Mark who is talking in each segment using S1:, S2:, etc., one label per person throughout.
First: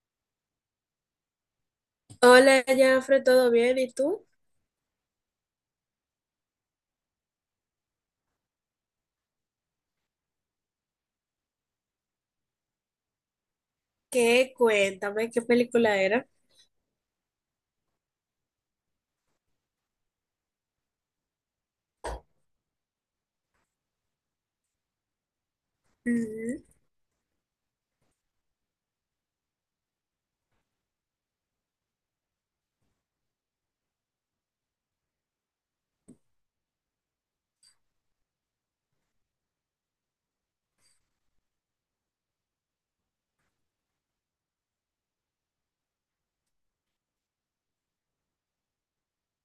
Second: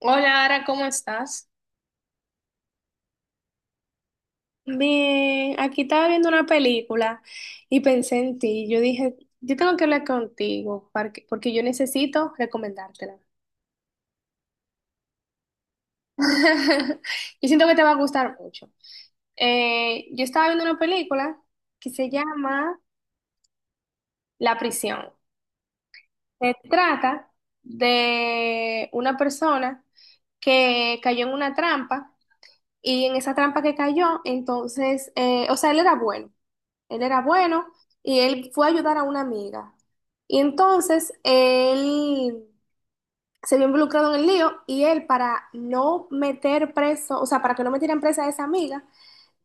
S1: Hola, Ara, ¿cómo estás?
S2: Hola, Jafre, ¿todo bien? ¿Y tú?
S1: Bien, aquí estaba viendo una película y pensé en ti. Yo dije, yo tengo que hablar contigo porque yo necesito recomendártela.
S2: ¿Qué? Cuéntame, ¿qué película era?
S1: Yo siento que te va a gustar mucho. Yo estaba viendo una película que se llama La Prisión. Se
S2: Ujú.
S1: trata de una persona que cayó en una trampa y en esa trampa que cayó, entonces, o sea, él era bueno. Él era bueno y él fue a ayudar a una amiga. Y entonces él se vio involucrado en el lío y él para no meter preso, o sea, para que no metieran presa a esa amiga,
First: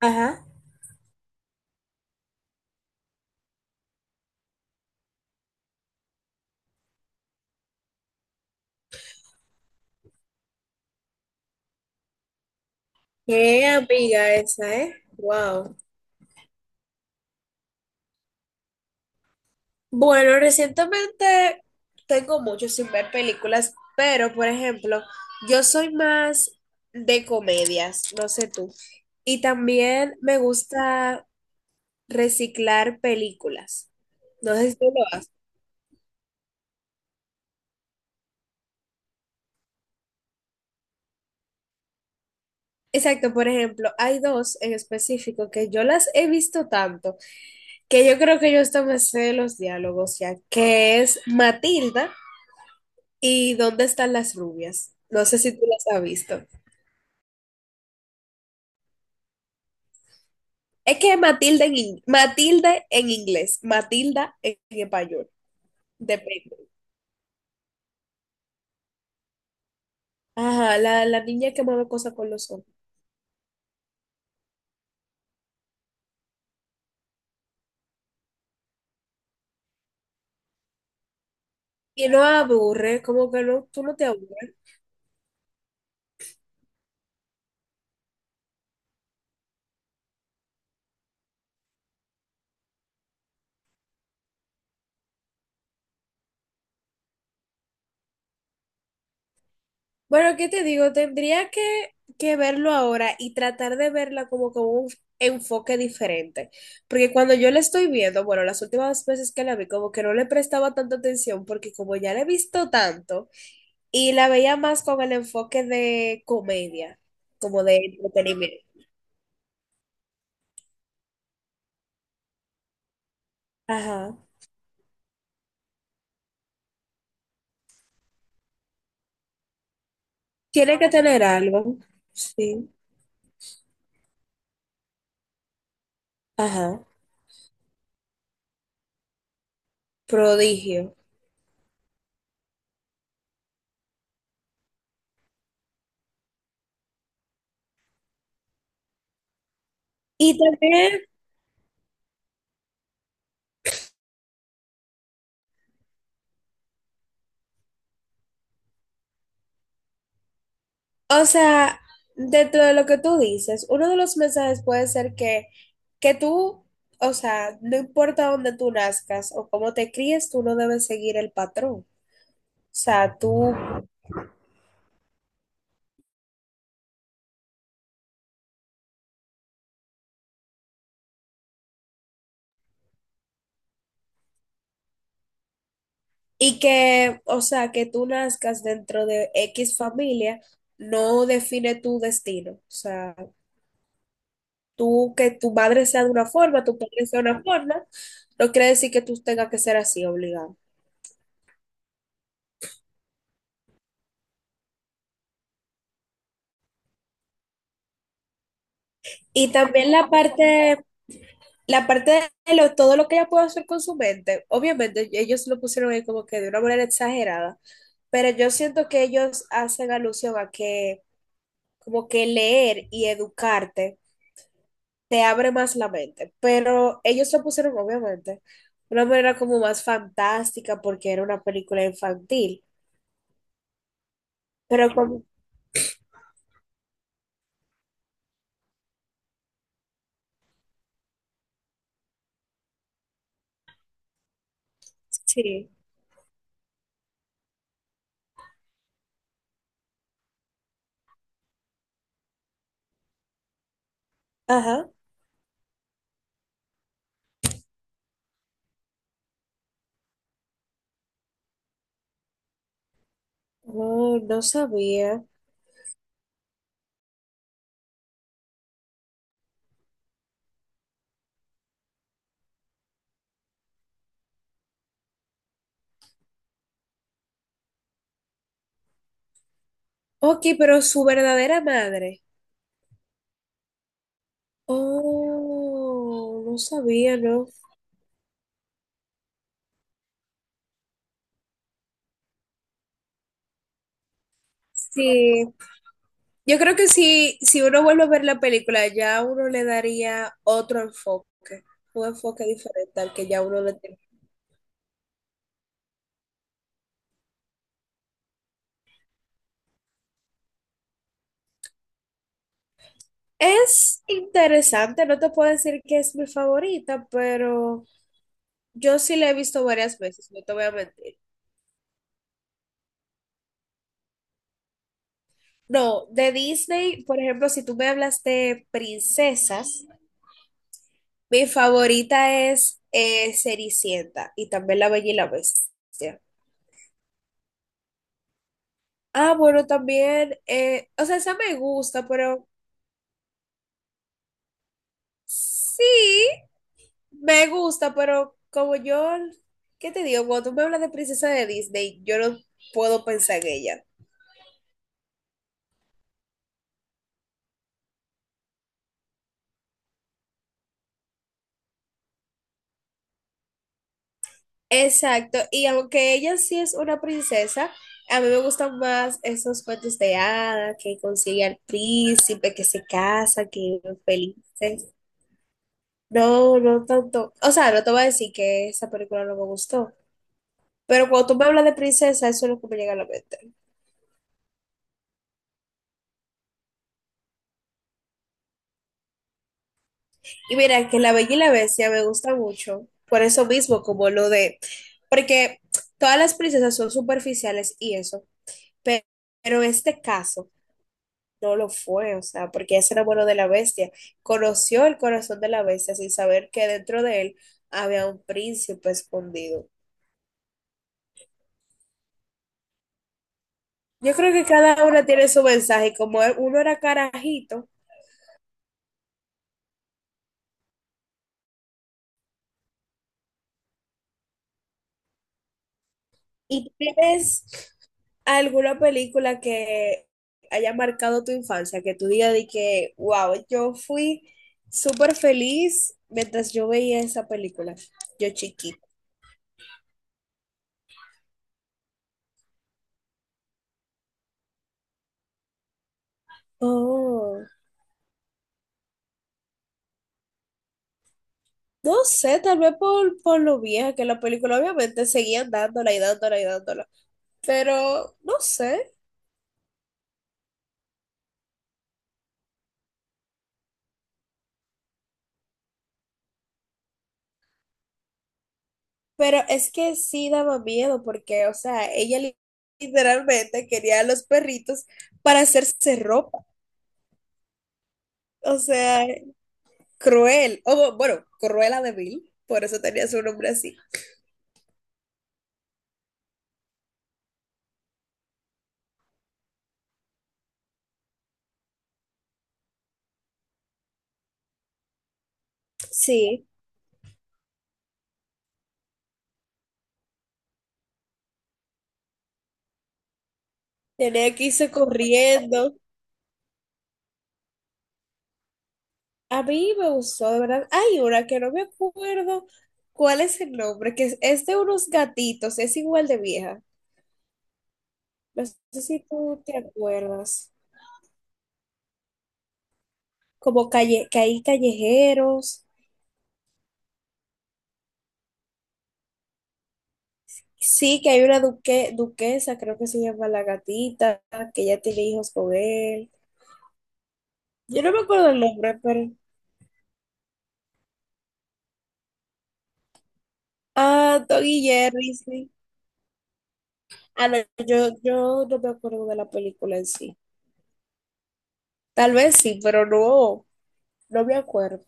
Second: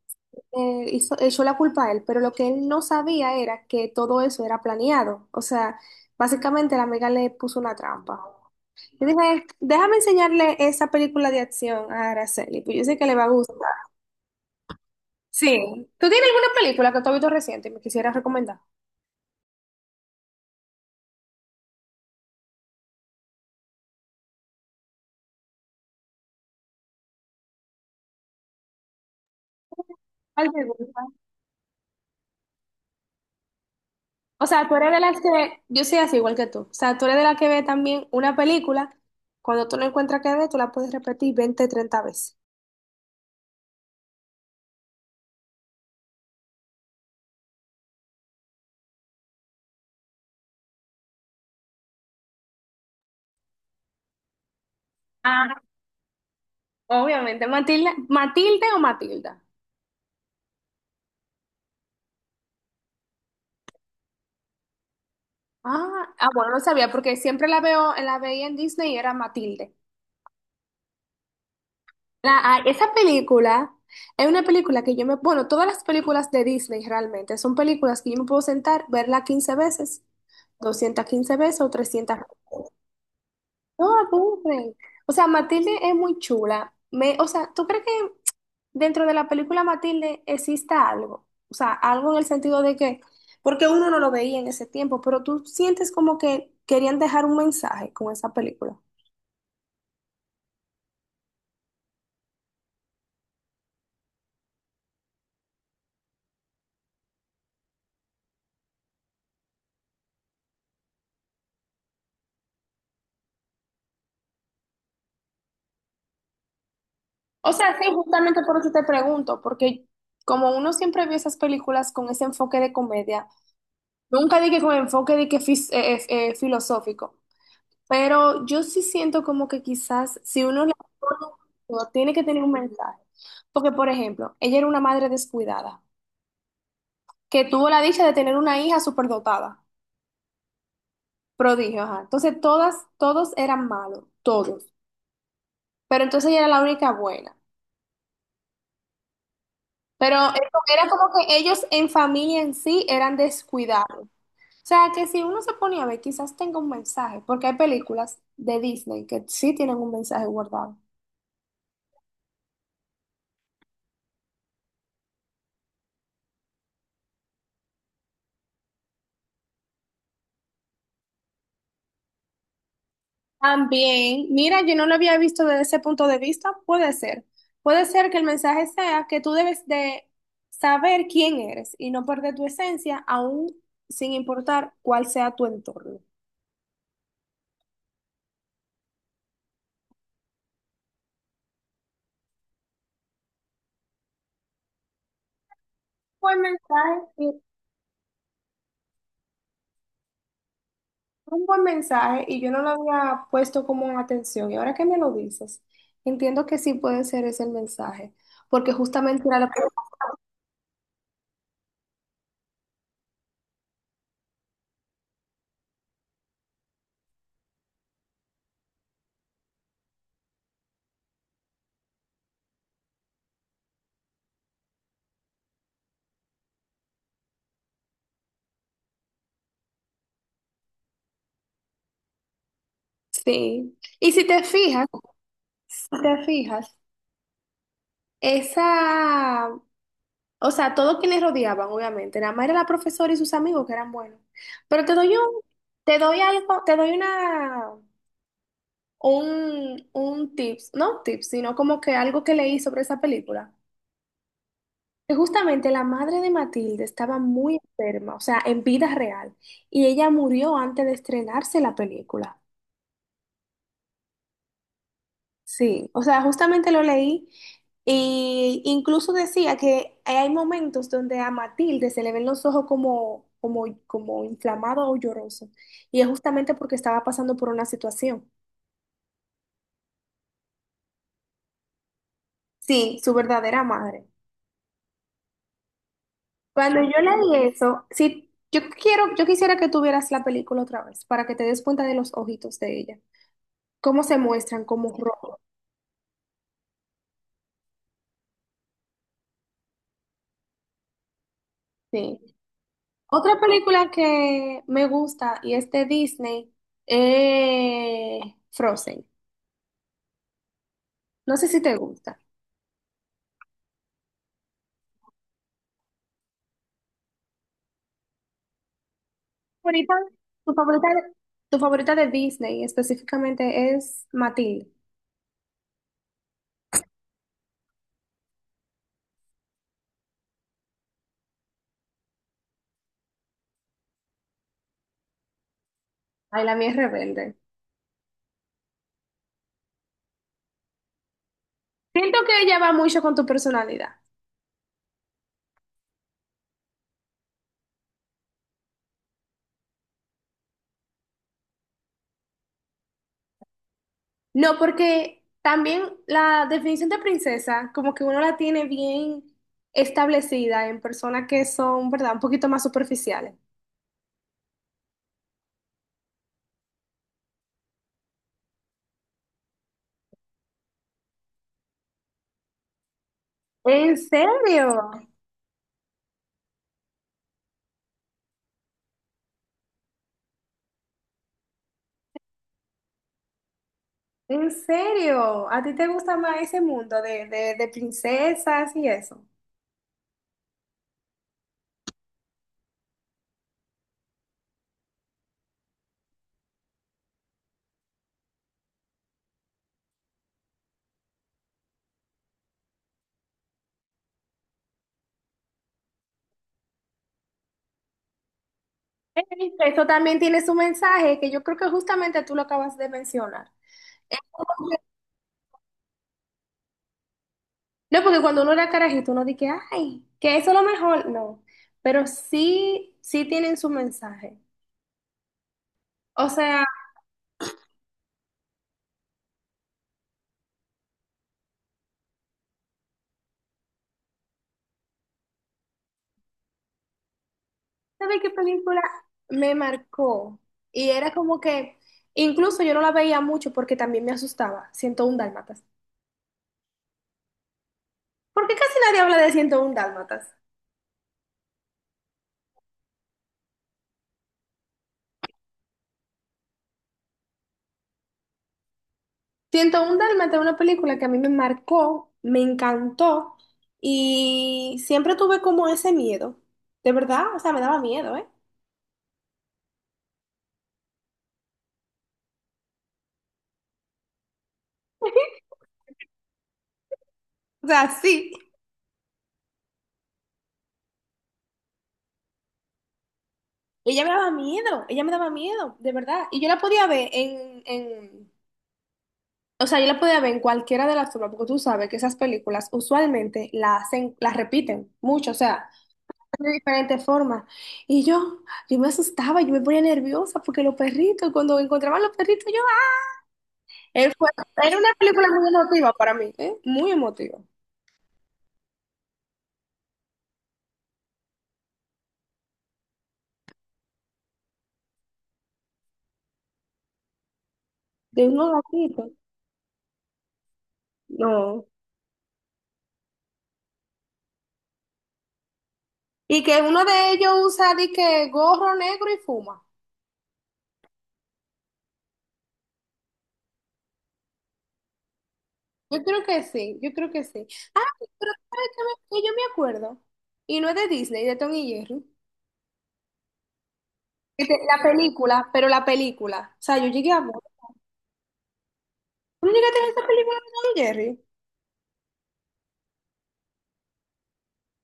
S2: Ajá.
S1: echó la culpa a él. Pero lo que él no sabía era que todo eso era planeado. O sea, básicamente la amiga le puso una trampa. Yo dije, déjame enseñarle esa película de acción a Araceli, pues yo sé que le va a gustar.
S2: Qué amiga esa, ¿eh?
S1: Sí.
S2: Wow.
S1: ¿Tú tienes alguna película que tú has visto reciente y me quisieras recomendar?
S2: Bueno, recientemente tengo mucho sin ver películas, pero por ejemplo, yo soy más de comedias, no sé tú. Y también me
S1: ¿Cuál te gusta?
S2: gusta reciclar películas.
S1: O
S2: No
S1: sea,
S2: sé
S1: tú
S2: si tú
S1: eres de
S2: lo
S1: las
S2: haces.
S1: que, yo soy así igual que tú. O sea, tú eres de las que ve también una película, cuando tú no encuentras que ver, tú la puedes repetir 20, 30 veces.
S2: Exacto, por ejemplo, hay dos en específico que yo las he visto tanto, que yo creo que yo hasta me sé los diálogos ya, que es Matilda y ¿Dónde están las rubias? No sé si
S1: Ah,
S2: tú las has visto.
S1: obviamente. Matilda, Matilde o Matilda.
S2: Es que Matilda en inglés, Matilda en español,
S1: Ah, ah, bueno,
S2: depende.
S1: no sabía porque siempre la veo, la veía en Disney y era Matilde.
S2: Ajá, la niña que mueve cosas con los ojos.
S1: Esa película es una película que yo me, bueno, todas las películas de Disney realmente son películas que yo me puedo sentar, verla 15 veces, 215 veces o
S2: Y
S1: 300.
S2: no aburre, como que no, tú no
S1: No,
S2: te aburres.
S1: aburren. O sea, Matilde es muy chula. Me, o sea, ¿tú crees que dentro de la película Matilde exista algo? O sea, algo en el sentido de que, porque uno no lo veía en ese tiempo, pero tú sientes como que querían dejar un mensaje con esa película.
S2: Bueno, ¿qué te digo? Que verlo ahora y tratar de verla como con un enfoque diferente. Porque cuando yo la estoy viendo, bueno, las últimas veces que la vi, como que no le prestaba tanta atención, porque como ya la he visto tanto, y la veía más con el enfoque de comedia,
S1: O
S2: como
S1: sea,
S2: de
S1: sí, justamente por
S2: entretenimiento.
S1: eso te pregunto, porque como uno siempre vio esas películas con ese enfoque de comedia,
S2: Ajá.
S1: nunca dije con enfoque de que filosófico. Pero yo sí siento como que quizás si uno le
S2: Tiene que
S1: pone
S2: tener algo.
S1: todo, tiene que tener un
S2: Sí.
S1: mensaje. Porque, por ejemplo, ella era una madre descuidada,
S2: Ajá.
S1: que tuvo la dicha de tener una hija superdotada,
S2: Prodigio.
S1: prodigio, ajá. Entonces, todas, todos eran malos, todos. Pero entonces ella era la única buena.
S2: Y
S1: Era
S2: también
S1: como que ellos en familia en sí eran descuidados. O sea, que si uno se ponía a ver, quizás tenga un mensaje, porque hay películas de Disney que sí tienen un mensaje guardado.
S2: O sea, dentro de lo que tú dices, uno de los mensajes puede ser que tú, o sea, no importa dónde tú nazcas o cómo te críes, tú no debes seguir el patrón. O sea, tú,
S1: También, mira, yo no lo había visto desde ese punto de vista, puede ser. Puede ser que el mensaje sea que tú debes de saber quién eres y no perder tu esencia, aún sin importar cuál sea tu entorno.
S2: y que, o sea, que tú nazcas dentro de X familia no define tu destino. O sea, tú, que tu madre sea de una
S1: Buen
S2: forma, tu padre
S1: mensaje,
S2: sea de una
S1: sí,
S2: forma, no quiere decir que tú tengas que ser así obligado.
S1: un buen mensaje y yo no lo había puesto como en atención. Y ahora que me lo dices, entiendo que sí puede ser ese el mensaje, porque justamente era
S2: Y
S1: lo
S2: también la parte. La parte de lo... todo lo que ella puede hacer con su mente, obviamente ellos lo pusieron ahí como que de una manera exagerada, pero yo siento que ellos hacen alusión a que como que leer y educarte te abre más la mente, pero ellos lo pusieron obviamente de una manera como más fantástica porque era una película infantil,
S1: Sí. Y si te fijas,
S2: pero como,
S1: si te fijas, esa O sea, todos quienes rodeaban, obviamente. Nada más era la profesora y sus amigos que eran buenos. Pero te doy un,
S2: sí,
S1: te doy algo, te doy una, un tips, no tips, sino como que algo que leí sobre esa película.
S2: ajá,
S1: Que justamente la madre de Matilde estaba muy enferma, o sea, en vida real. Y ella murió antes de estrenarse la película.
S2: oh, no sabía.
S1: Sí, o sea, justamente lo leí e incluso decía que hay momentos donde a Matilde se le ven los ojos como, como, como inflamado o lloroso, y es justamente porque estaba pasando por una situación.
S2: Ok, pero su verdadera madre.
S1: Sí, su verdadera madre.
S2: Oh, no
S1: Cuando yo
S2: sabía, ¿no?
S1: leí eso, sí, yo quiero, yo quisiera que tuvieras la película otra vez para que te des cuenta de los ojitos de ella, cómo se muestran como rojos.
S2: Sí, yo creo que si uno vuelve a ver la película, ya uno le daría otro enfoque, un
S1: Sí.
S2: enfoque diferente al que ya
S1: Otra
S2: uno le
S1: película
S2: tiene.
S1: que me gusta y es de Disney, eh, Frozen. No sé si te gusta.
S2: Es interesante, no te puedo decir que es mi favorita, pero yo sí la he visto varias
S1: Ahorita,
S2: veces, no te
S1: tu
S2: voy a
S1: favorita,
S2: mentir.
S1: tu favorita de Disney específicamente es Matilde.
S2: No, de Disney, por ejemplo, si tú me hablas de princesas, mi favorita es Cenicienta y también La Bella y la Bestia.
S1: Ay, la mía es rebelde.
S2: Ah, bueno, también, o sea, esa me gusta,
S1: Siento que
S2: pero
S1: ella va mucho con tu personalidad.
S2: sí. Me gusta, pero como yo, ¿qué te digo? Cuando tú me hablas de princesa de Disney, yo no puedo pensar en ella.
S1: No, porque también la definición de princesa, como que uno la tiene bien establecida en personas que son, ¿verdad?, un poquito más superficiales.
S2: Exacto, y aunque ella sí es una princesa, a mí me gustan más esos cuentos de hadas que consigue al príncipe, que se casa, que
S1: ¿En
S2: viven
S1: serio?
S2: felices. No, no tanto. O sea, no te voy a decir que esa película no me gustó, pero cuando tú me hablas de princesa, eso es lo que me llega a la mente.
S1: ¿En serio? ¿A ti te gusta más ese mundo de, princesas y eso?
S2: Y mira, que La Bella y la Bestia me gusta mucho, por eso mismo, como lo de, porque todas las princesas son superficiales y eso, pe- pero, este caso no lo fue, o sea, porque ese era bueno de la bestia, conoció el corazón de la bestia sin saber que dentro de él había un príncipe
S1: Ey,
S2: escondido.
S1: eso también tiene su mensaje, que yo creo que justamente tú lo acabas de mencionar.
S2: Yo
S1: Es
S2: creo que
S1: como que-
S2: cada una tiene su mensaje, como uno era carajito.
S1: No, porque cuando uno era carajito, uno dice, ay, que eso es lo mejor. No, pero sí, sí tienen su mensaje. O sea,
S2: ¿Y tienes alguna película que haya marcado tu infancia, que tú digas de que, wow, yo fui súper feliz mientras yo veía esa película,
S1: ¿sabes
S2: yo
S1: qué
S2: chiquita?
S1: película me marcó? Y era como que, incluso yo no la veía mucho porque también me asustaba, 101 Dálmatas.
S2: Oh,
S1: ¿Por qué casi nadie habla de 101 Dálmatas?
S2: no sé, tal vez por lo vieja que la película, obviamente seguían dándola y dándola y dándola, pero no sé,
S1: 101 Dálmata es una película que a mí me marcó, me encantó y siempre tuve como ese miedo. De verdad, o sea, me daba miedo, ¿eh?
S2: pero es que sí daba miedo porque, o sea, literalmente quería a los perritos para hacerse ropa,
S1: O sea, sí.
S2: o sea... Cruel, o bueno, Cruella de Vil, por eso tenía su nombre así.
S1: Ella me daba miedo, ella me daba miedo, de verdad. Y yo la podía ver en- o sea, yo la podía ver en cualquiera de las formas, porque tú sabes que esas películas usualmente las hacen, las repiten mucho, o sea,
S2: Sí,
S1: de diferentes formas. Y yo me asustaba, yo me ponía nerviosa porque cuando encontraban los perritos, Él fue,
S2: tenía que irse
S1: era una película muy
S2: corriendo.
S1: emotiva para mí, ¿eh? Muy emotiva.
S2: A mí me gustó, de verdad. Hay una que no me acuerdo cuál es el nombre, es de unos gatitos, es igual de vieja.
S1: De
S2: No
S1: unos
S2: sé si
S1: gatitos.
S2: tú te acuerdas.
S1: No.
S2: Como calle, que hay callejeros.
S1: Y que uno de ellos usa de que gorro negro y fuma.
S2: Sí, que hay una duquesa, creo que se llama la gatita, que ya tiene hijos con
S1: Yo
S2: él.
S1: creo que sí, yo creo que sí.
S2: Yo
S1: Ah,
S2: no me acuerdo
S1: pero
S2: el
S1: ¿sabes
S2: nombre,
S1: qué
S2: pero
S1: que yo me acuerdo? Y no es de Disney, de Tom y Jerry.
S2: Ah, Tom
S1: Este,
S2: y
S1: la
S2: Jerry, sí.
S1: película, pero la película. O sea, yo llegué a
S2: Ah,
S1: ver.
S2: no, yo no me acuerdo de la
S1: ¿Tú no
S2: película
S1: llegaste a
S2: en
S1: ver esa
S2: sí.
S1: película de Tom y Jerry?
S2: Tal vez sí, pero no, no me acuerdo.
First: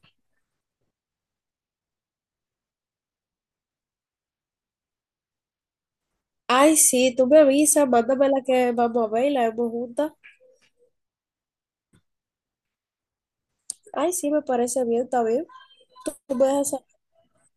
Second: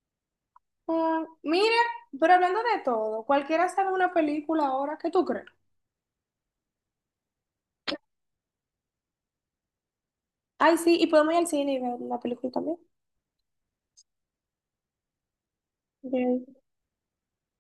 S1: Ah, mira, pero hablando de todo, cualquiera sabe una película ahora, ¿qué tú crees?
S2: Ay, sí, tú me avisas, mándame la que vamos a ver y la vemos juntas.
S1: Ay, sí, y podemos ir al cine y ver una película también.
S2: Ay, sí, me parece bien, está bien. Tú me
S1: Ok.
S2: dejas